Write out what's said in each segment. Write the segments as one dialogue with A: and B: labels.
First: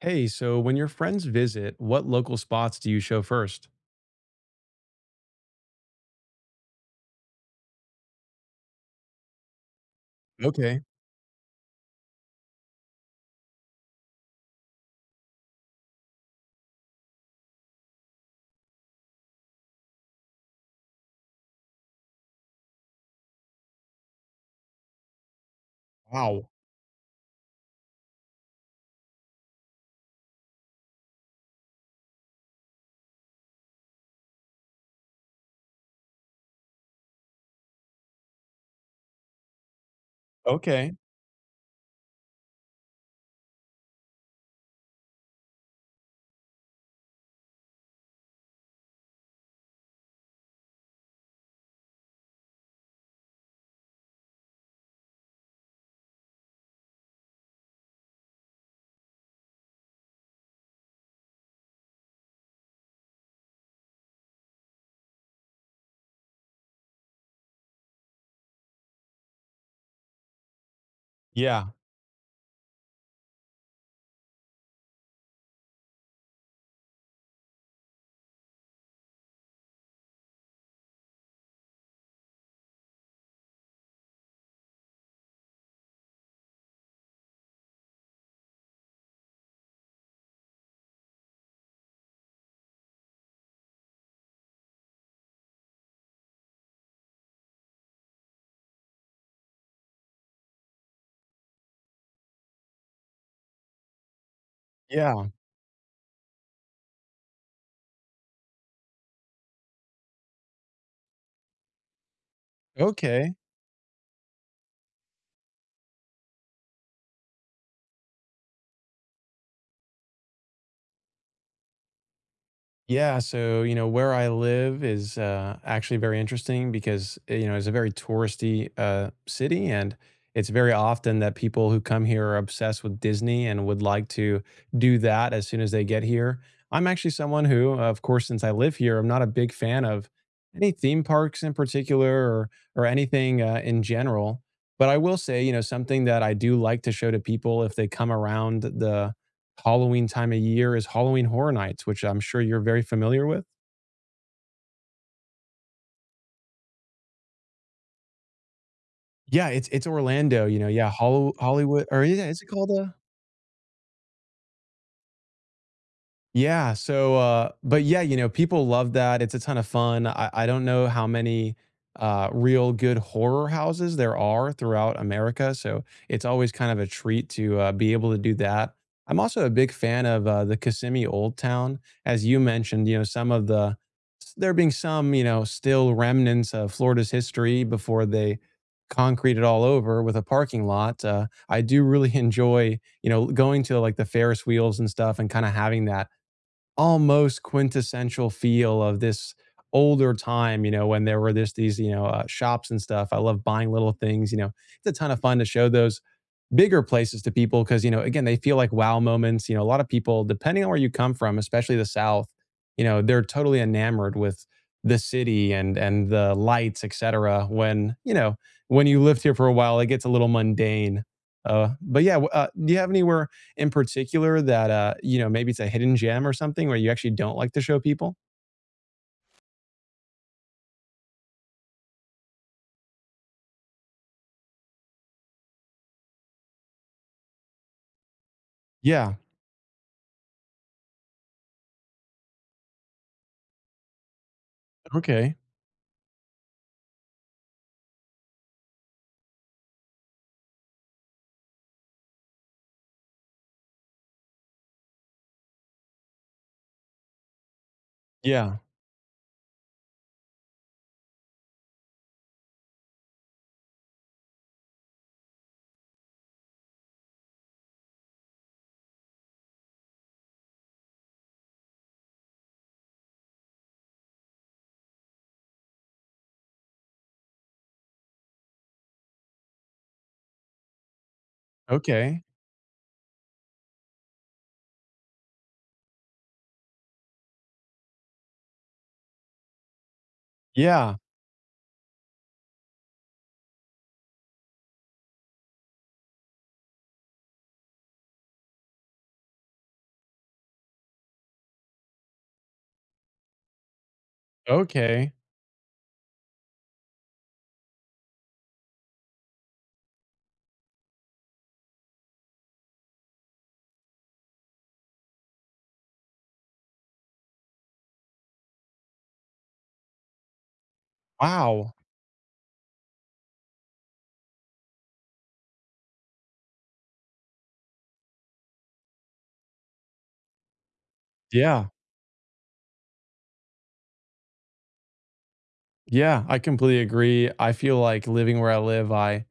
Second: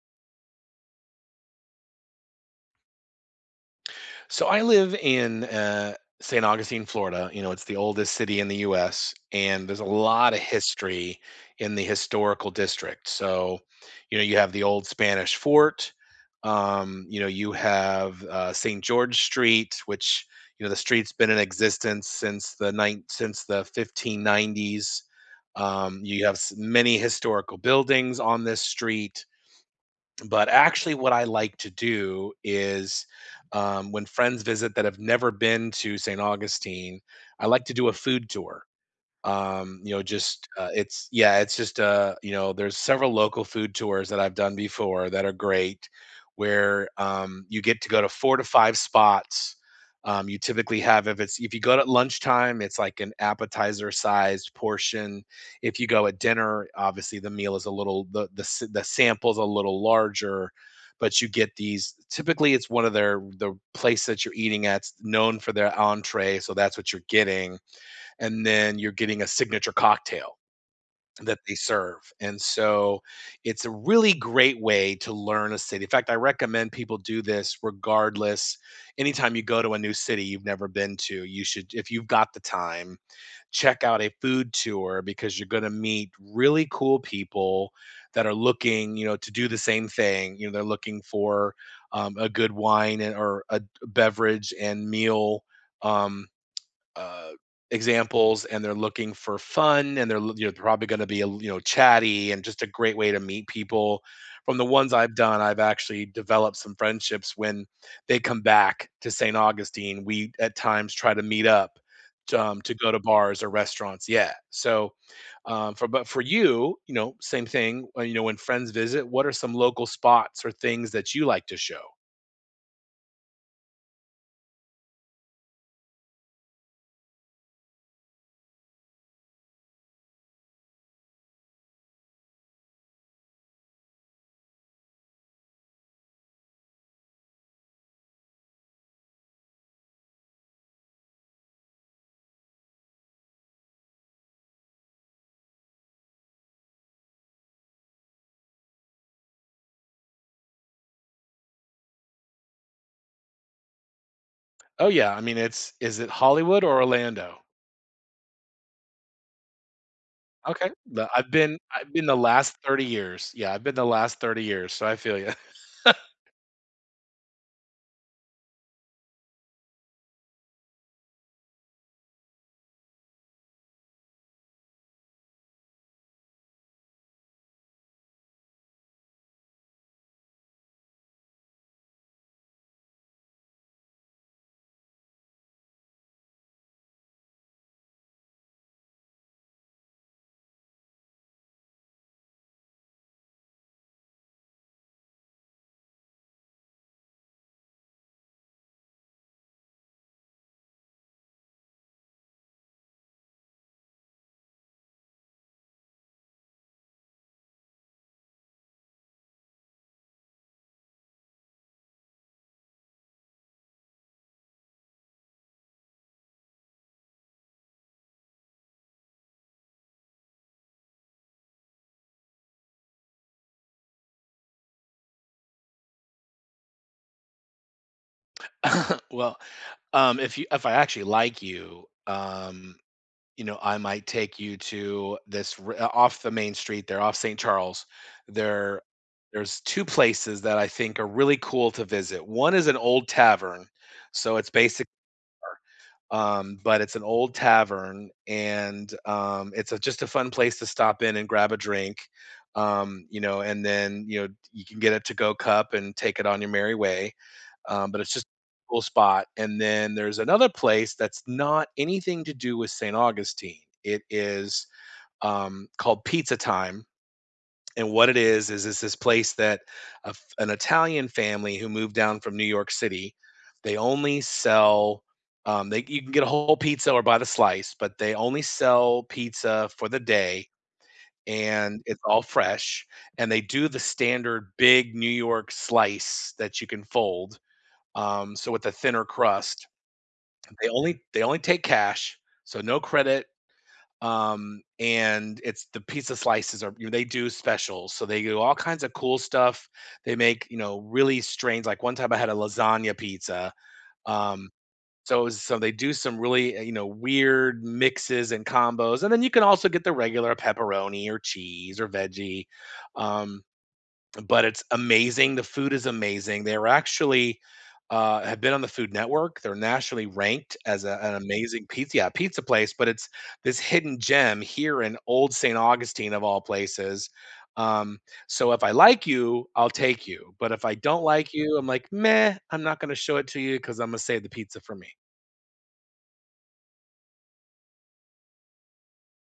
A: Hey, so when your friends visit, what local spots do you show first?
B: So I live in St. Augustine, Florida. It's the oldest city in the U.S., and there's a lot of
A: Okay.
B: history in the historical district. So, you have the old Spanish fort. You have St. George Street, which you know the street's been in existence since the 1590s. You have
A: Wow.
B: many historical buildings on this street. But actually, what I like to do is, when friends visit that have never been to St. Augustine, I like to do a food tour. You know just
A: Okay.
B: it's yeah it's just There's several local food tours that I've done before that are great, where you get to go to four to five spots. You typically have, if it's if you go at lunchtime, it's like an appetizer sized portion. If you go at dinner, obviously the meal is a little the, s- the sample's a little larger. But you get these, typically it's one of their the place that you're eating at's known for their entree, so that's what you're getting. And then you're getting a signature cocktail that they
A: Yeah.
B: serve. And so it's a really great way to learn a city. In fact, I recommend people do this regardless. Anytime you go to a new city you've never been to, you should, if you've got the time, check out a food tour, because you're going to meet really cool people that are looking, to do the same thing. They're looking for a good wine and, or a beverage and meal. Um, uh, examples, and they're looking for fun, and they're you're probably going to be chatty, and just a great way to meet people. From the ones I've
A: Yeah.
B: done, I've actually developed some friendships. When they come back to St. Augustine, we at times try to meet up to go to
A: Okay.
B: bars or restaurants, yeah. So, for but for you, you know same thing. When friends visit, what are some local spots or things that you like to show?
A: Yeah, so, you know, where I live is actually very interesting because, you know, it's a very touristy city. And it's very often that people who come here are obsessed with Disney and would like to do that as soon as they get here. I'm actually someone who, of course, since I live here, I'm not a big fan of any theme parks in particular, or anything in general. But I will say, you know, something that I do like to show to people if they come around the Halloween time of year is Halloween Horror Nights, which I'm sure you're very familiar with.
B: Oh yeah, I mean, it's is it Hollywood or Orlando?
A: Yeah, it's Orlando, you know,
B: Okay.
A: yeah,
B: The
A: Hollo Hollywood
B: I've
A: or
B: been the
A: yeah, is it
B: last
A: called,
B: 30
A: a?
B: years. Yeah, I've been the last 30 years, so I feel you.
A: Yeah, so, but yeah, you know, people love that. It's a ton of fun. I don't know how many, real good horror houses there are throughout America, so it's always kind of a treat to, be able to do that. I'm also a big fan of, the Kissimmee Old Town, as you mentioned, you know, some of the there being some, you know, still remnants of Florida's history before they concrete it all over with a parking lot. Uh, I do really enjoy, you know, going to, like, the Ferris wheels and stuff, and kinda having that almost quintessential feel of this older time, you know, when there were this these, you know, shops and stuff. I love buying little things, you know. It's a ton of fun to show those bigger places to people, because you know, again, they feel like wow moments. You know, a lot of people, depending on where you come from, especially the south, you know, they're totally enamored with the city and the lights, etc. When you know, when you lived here for a while, it gets a little mundane. But yeah, do you have anywhere in particular that uh, you know, maybe it's a hidden gem or something where you actually don't like to show people?
B: Well, if I actually like you, I might take you to this off the main street there, off St. Charles. There,
A: Yeah.
B: there's two places that I think are really cool to visit. One is an old tavern, so it's basically,
A: Okay.
B: but it's an old tavern, and it's just a fun place to stop in and grab a drink. You know, and then you can get a to-go cup and take it on your merry way. But it's just a
A: Yeah.
B: cool spot. And then there's another place that's not anything to do with st augustine. It is, called pizza time. And what it is it's this place that a f an Italian family who moved down from New York City, they only sell, they you can get a whole pizza or by the slice, but they only sell pizza for the day, and it's all
A: Okay.
B: fresh. And they do the standard big New York slice that you can fold, so with a thinner crust.
A: Yeah.
B: They only take cash, so no credit, and it's the pizza slices are, you know, they do specials, so they do all kinds of cool stuff. They make, really strange, like one time I had a lasagna pizza. um
A: Okay.
B: so it was, so they do some really weird mixes and combos, and then you can also get the regular pepperoni or cheese or veggie. um but it's amazing. The food is amazing. They're actually, have been on the Food Network. They're nationally ranked as an amazing
A: Wow.
B: pizza place, but it's this hidden gem here in Old St. Augustine of all places. Um, so if I like you, I'll take you. But if I don't like you, I'm
A: Yeah.
B: like, meh, I'm not going to show it to you because I'm going to save the pizza for me.
A: Yeah, I completely agree. I feel like living where I live, I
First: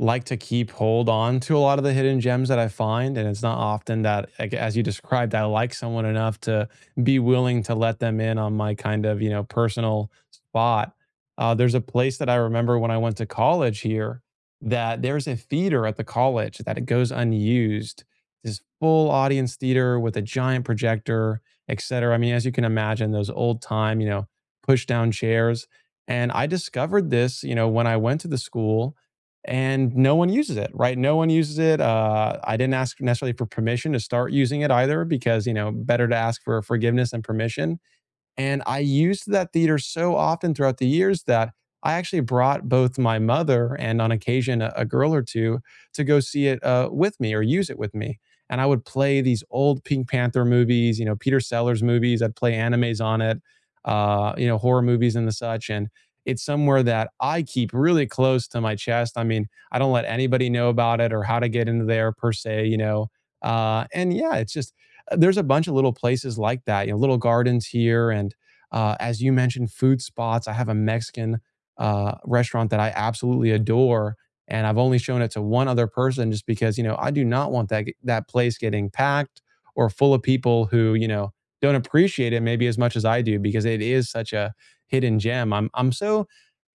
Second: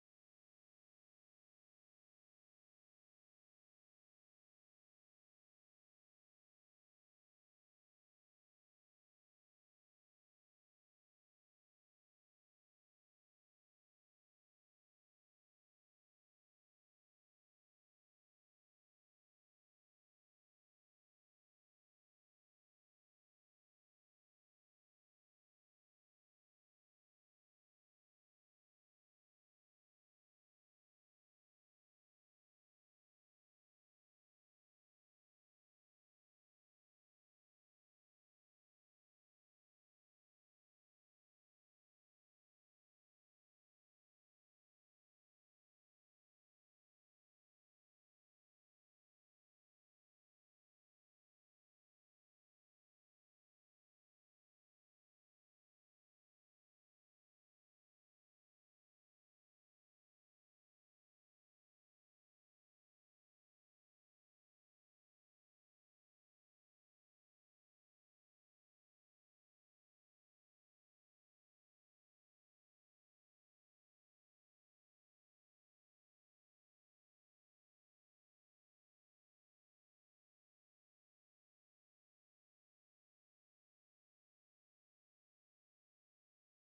A: like to keep hold on to a lot of the hidden gems that I find. And it's not often that, like, as you described, I like someone enough to be willing to let them in on my kind of, you know, personal spot. There's a place that I remember when I went to college here, that there's a theater at the college that it goes unused. This full audience theater with a giant projector, et cetera. I mean, as you can imagine, those old time, you know, push down chairs. And I discovered this, you know, when I went to the school and no one uses it, right? No one uses it. I didn't ask necessarily for permission to start using it either, because you know, better to ask for forgiveness and permission. And I used that theater so often throughout the years that I actually brought both my mother and, on occasion, a girl or two to go see it with me or use it with me. And I would play these old Pink Panther movies, you know, Peter Sellers movies. I'd play animes on it, you know, horror movies and the such. And it's somewhere that I keep really close to my chest. I mean, I don't let anybody know about it or how to get into there per se, you know. And yeah, it's just there's a bunch of little places like that, you know, little gardens here. And as you mentioned, food spots. I have a Mexican restaurant that I absolutely adore. And I've only shown it to one other person, just because, you know, I do not want that place getting packed or full of people who, you know, don't appreciate it maybe as much as I do, because it is such a hidden gem. I'm so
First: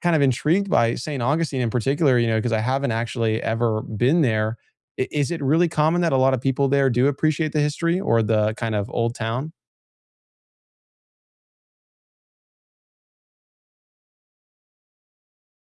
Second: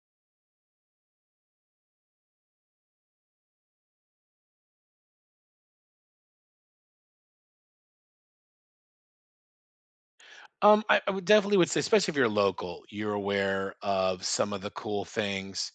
A: kind of intrigued by St. Augustine in particular, you know, because I haven't actually ever been there. Is it really common that a lot of people there do appreciate the history or the kind of old town?
B: I would definitely would say, especially if you're local, you're aware of some of the cool things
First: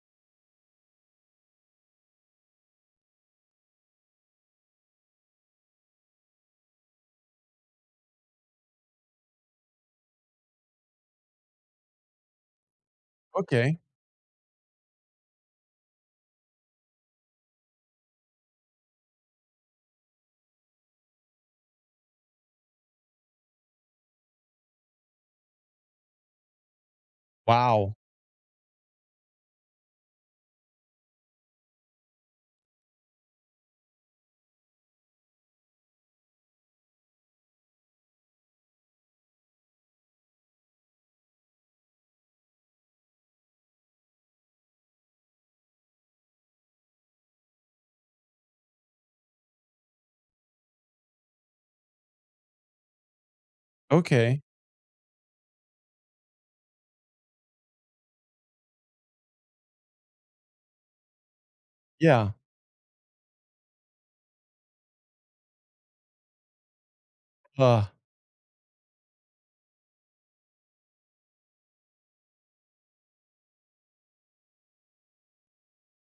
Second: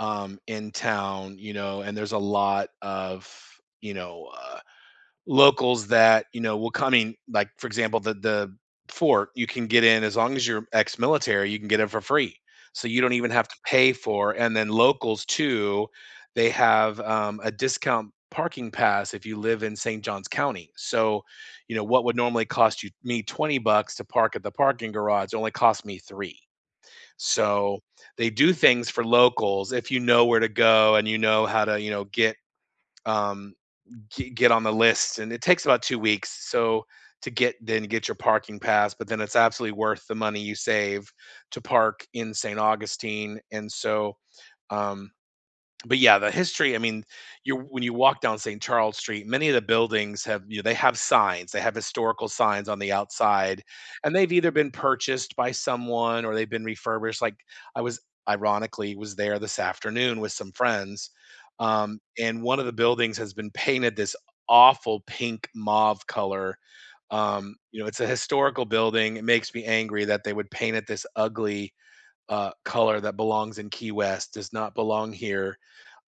B: in town. And there's a lot of, you know, uh, locals that, will come in, like, for example, the fort, you can get in as long as you're ex military, you can get in for free. So you don't even have to
A: Okay.
B: pay for, and then locals too, they have a discount parking pass if you live in St. John's County. So, what would normally cost you me 20 bucks to park at the parking garage only cost me three. So
A: Wow.
B: they do things for locals if you know where to go and you know how to, get um, get on the list. And it takes about 2 weeks so to get then get your parking pass, but then it's absolutely worth the money you save to park in St. Augustine. And so um, but yeah, the history. I mean, you when you walk down St. Charles Street, many of the buildings have you know they have signs. They have historical signs on the outside, and they've
A: Okay.
B: either been purchased by someone or they've been refurbished. Like I was ironically was there this afternoon with some friends,
A: Yeah.
B: and one of the buildings has been painted this awful pink mauve color.
A: Uh,
B: It's a historical building. It makes me angry that they would paint it this ugly color that belongs in Key West, does not belong here.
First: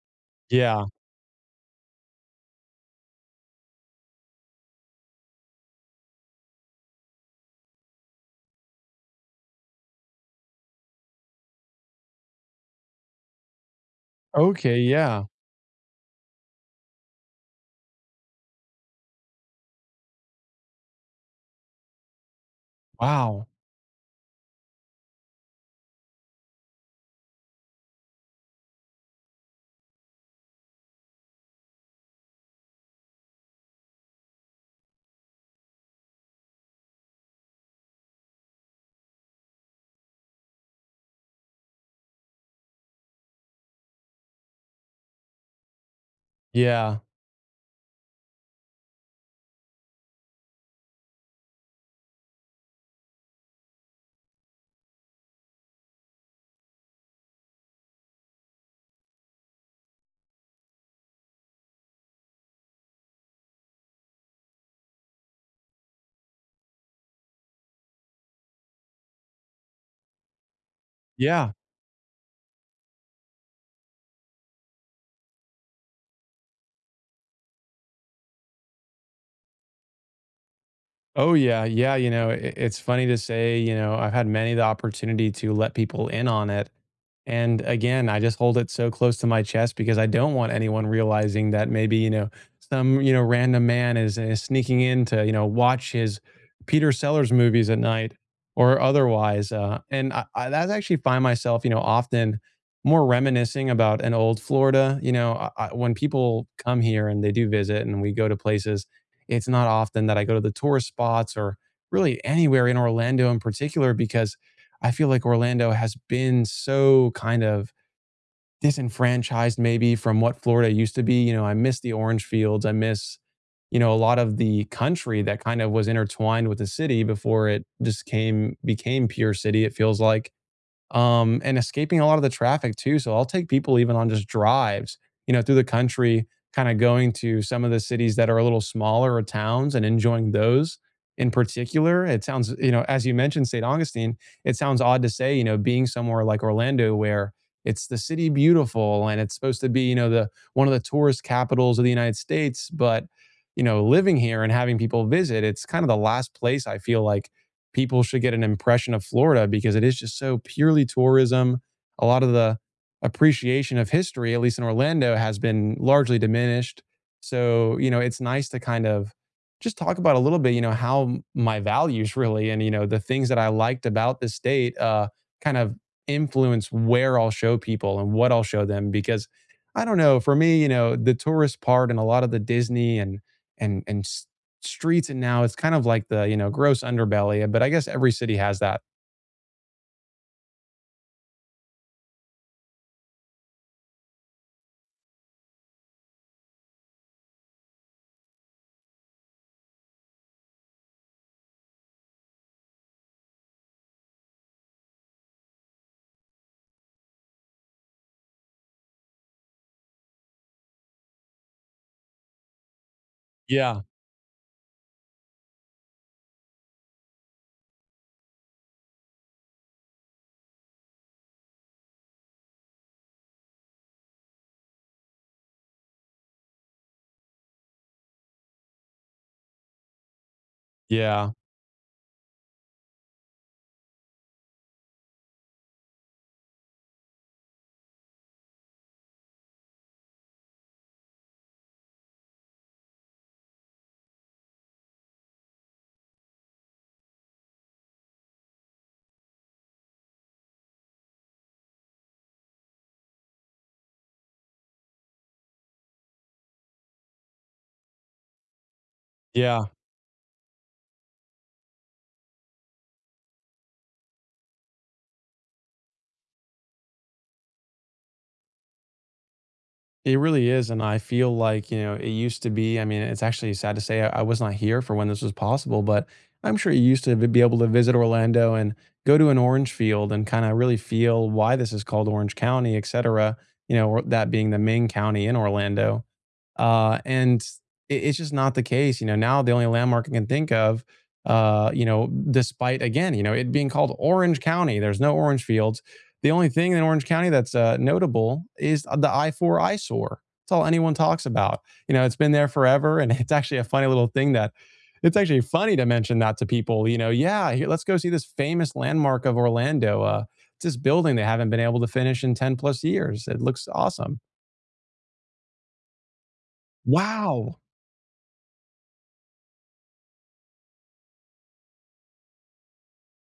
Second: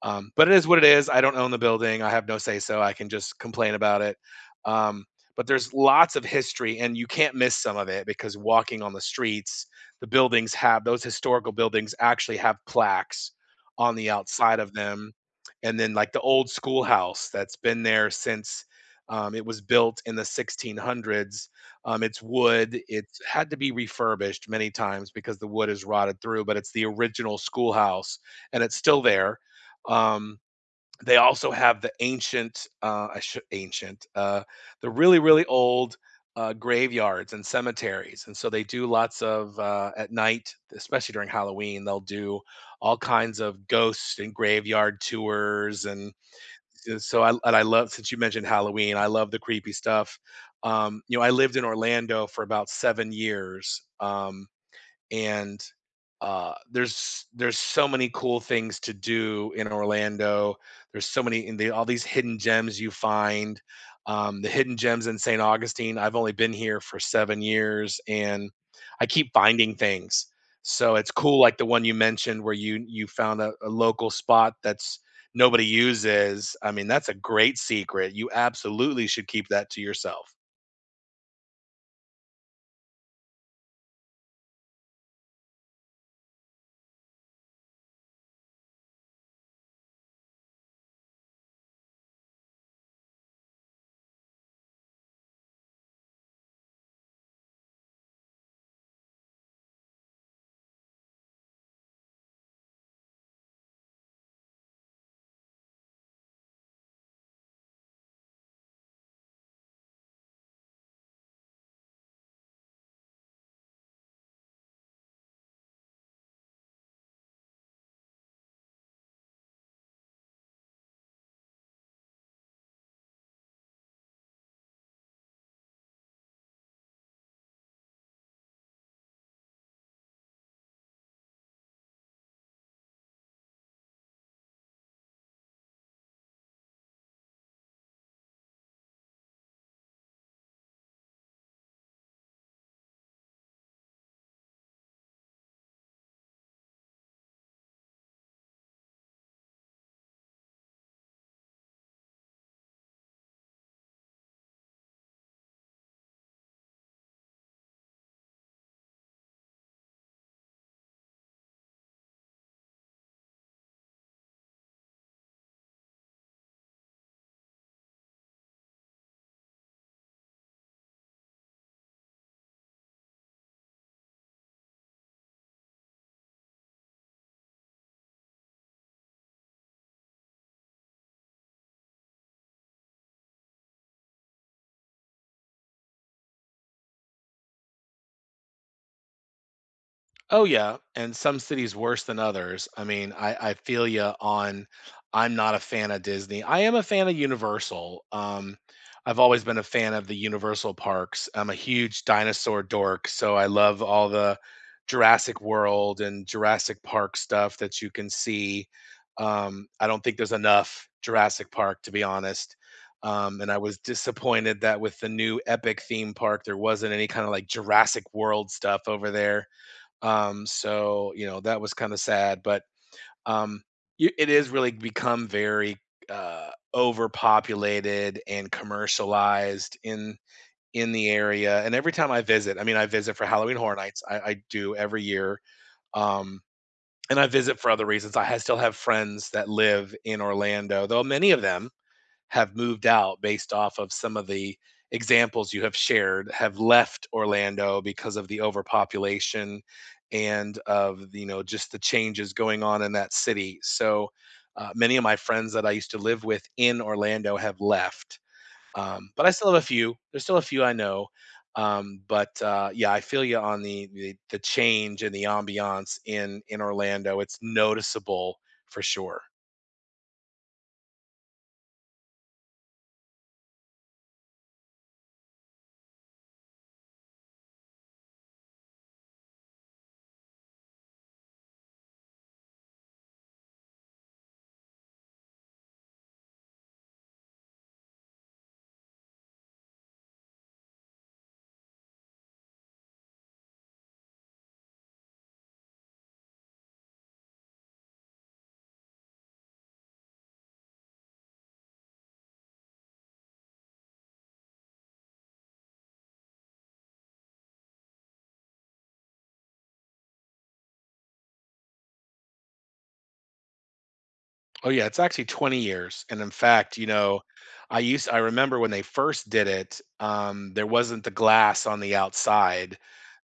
B: But it is what it
A: yeah.
B: is. I don't own the building. I have no say so. I can just complain about it. Um, but there's lots of history, and you can't miss some of it because walking on the streets, the buildings have those historical buildings actually have plaques on the outside of
A: Okay.
B: them.
A: Yeah.
B: And then, like the old schoolhouse that's been there since it was built in the 1600s. It's wood. It's
A: Wow.
B: had to be refurbished many times because the wood is rotted through, but it's the original schoolhouse and it's still there. Um, they also have the ancient, I should ancient, the really, really old graveyards and cemeteries. And so they do lots of, at night, especially during Halloween, they'll do all kinds of ghost and graveyard tours. And
A: Yeah.
B: I love, since you mentioned Halloween, I love the creepy stuff. I lived in Orlando for about 7 years. And there's so many cool things to do in Orlando. There's so many, in the all these hidden gems you find. The hidden gems in St. Augustine, I've only been here for 7 years, and I keep finding things. So it's cool,
A: Yeah.
B: like the one you mentioned, where you found a local spot that's nobody uses. I mean, that's a great secret. You absolutely should keep that to yourself.
A: Oh, yeah. Yeah, you know, it it's funny to say, you know, I've had many the opportunity to let people in on it, and again, I just hold it so close to my chest, because I don't want anyone realizing that maybe, you know, some, you know, random man is sneaking in to, you know, watch his Peter Sellers movies at night or otherwise. Uh, and I that's actually find myself, you know, often more reminiscing about an old Florida. You know, I when people come here and they do visit and we go to places, it's not often that I go to the tourist spots or really anywhere in Orlando in particular, because I feel like Orlando has been so kind of disenfranchised maybe from what Florida used to be. You know, I miss the orange fields. I miss, you know, a lot of the country that kind of was intertwined with the city before it just came became pure city, it feels like. And escaping a lot of the traffic too. So I'll take people even on just drives, you know, through the country, kind of going to some of the cities that are a little smaller or towns and enjoying those in particular. It sounds, you know, as you mentioned, St. Augustine, it sounds odd to say, you know, being somewhere like Orlando where it's the city beautiful and it's supposed to be, you know, the one of the tourist capitals of the United States, but you know, living here and having people visit, it's kind of the last place I feel like people should get an impression of Florida, because it is just so purely tourism. A lot of the appreciation of history, at least in Orlando, has been largely diminished. So, you know, it's nice to kind of just talk about a little bit, you know, how my values really, and, you know, the things that I liked about the state kind of influence where I'll show people and what I'll show them. Because I don't know, for me, you know, the tourist part and a lot of the Disney and streets, and now it's kind of like the, you know, gross underbelly, but I guess every city has that.
B: Oh yeah, and some cities worse than others. I mean, I feel you on. I'm not a fan of Disney. I am a fan of Universal. I've always been a fan of the Universal parks. I'm a huge dinosaur dork, so I love all the Jurassic World and Jurassic Park stuff that you can see. I don't think there's enough Jurassic Park, to be honest. And I was
A: Yeah.
B: disappointed that with the new Epic theme park, there wasn't any kind of like Jurassic World stuff over there, so that was kind of sad, but um, it is really become very overpopulated and commercialized in the
A: Yeah.
B: area. And every time I visit, I mean, I visit for Halloween Horror Nights. I do every year, um, and I visit for other reasons. I still have friends that live in Orlando, though many of them have moved out, based off of some of the examples you have shared, have left Orlando because of the overpopulation and of, just the changes going on in that city. So many of my friends that I used to live with in Orlando have left, but I still have
A: Yeah.
B: a few. There's still a few I know, but yeah, I feel you on the change and the ambiance in Orlando. It's noticeable for sure.
A: It really is. And I feel like, you know, it used to be, I mean, it's actually sad to say I was not here for when this was possible, but I'm sure you used to be able to visit Orlando and go to an orange field and kind of really feel why this is called Orange County, et cetera. You know, or that being the main county in Orlando. And it, it's just not the case. You know, now the only landmark I can think of, you know, despite again, you know, it being called Orange County, there's no orange fields. The only thing in Orange County that's notable is the I 4 eyesore. That's all anyone talks about. You know, it's been there forever. And it's actually a funny little thing that it's actually funny to mention that to people. You know, yeah, here, let's go see this famous landmark of Orlando. It's this building they haven't been able to finish in 10 plus years. It looks awesome.
B: Oh yeah, it's actually 20 years. And in fact,
A: Wow.
B: I remember when they first did it. There wasn't the glass on the outside.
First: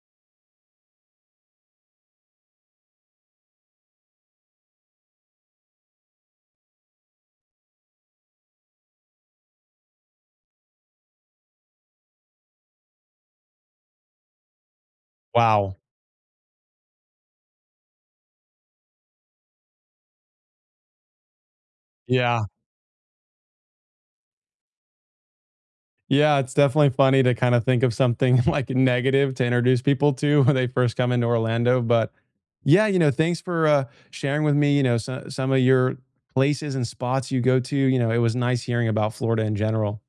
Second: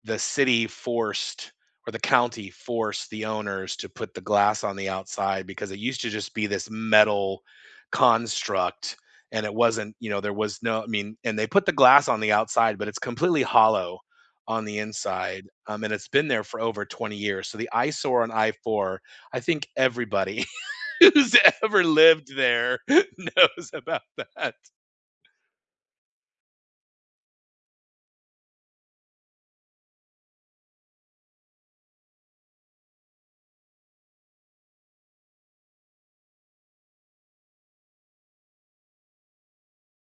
B: The city forced, or the county forced the owners to put the glass on the outside, because it used to just be this metal construct, and it wasn't, there was no, I mean, and they put the glass on the outside, but it's completely hollow on the inside.
A: Wow.
B: And it's been there for over 20 years. So the eyesore on I-4, I think everybody who's ever lived
A: Yeah.
B: there knows about that.
A: Yeah, it's definitely funny to kind of think of something, like, negative to introduce people to when they first come into Orlando, but, yeah, you know, thanks for, sharing with me, you know, so some of your places and spots you go to. You know, it was nice hearing about Florida in general.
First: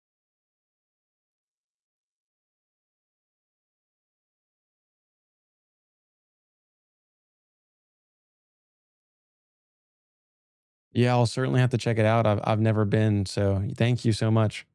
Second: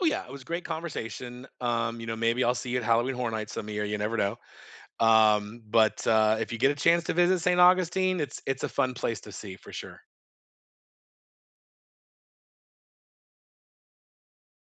B: Oh yeah, it was a great conversation. Maybe I'll see you at Halloween Horror Nights some year. You never know. But if you get a chance to visit St. Augustine, it's a fun place to see for sure.
A: Yeah, I'll certainly have to check it out. I've never been, so thank you so much.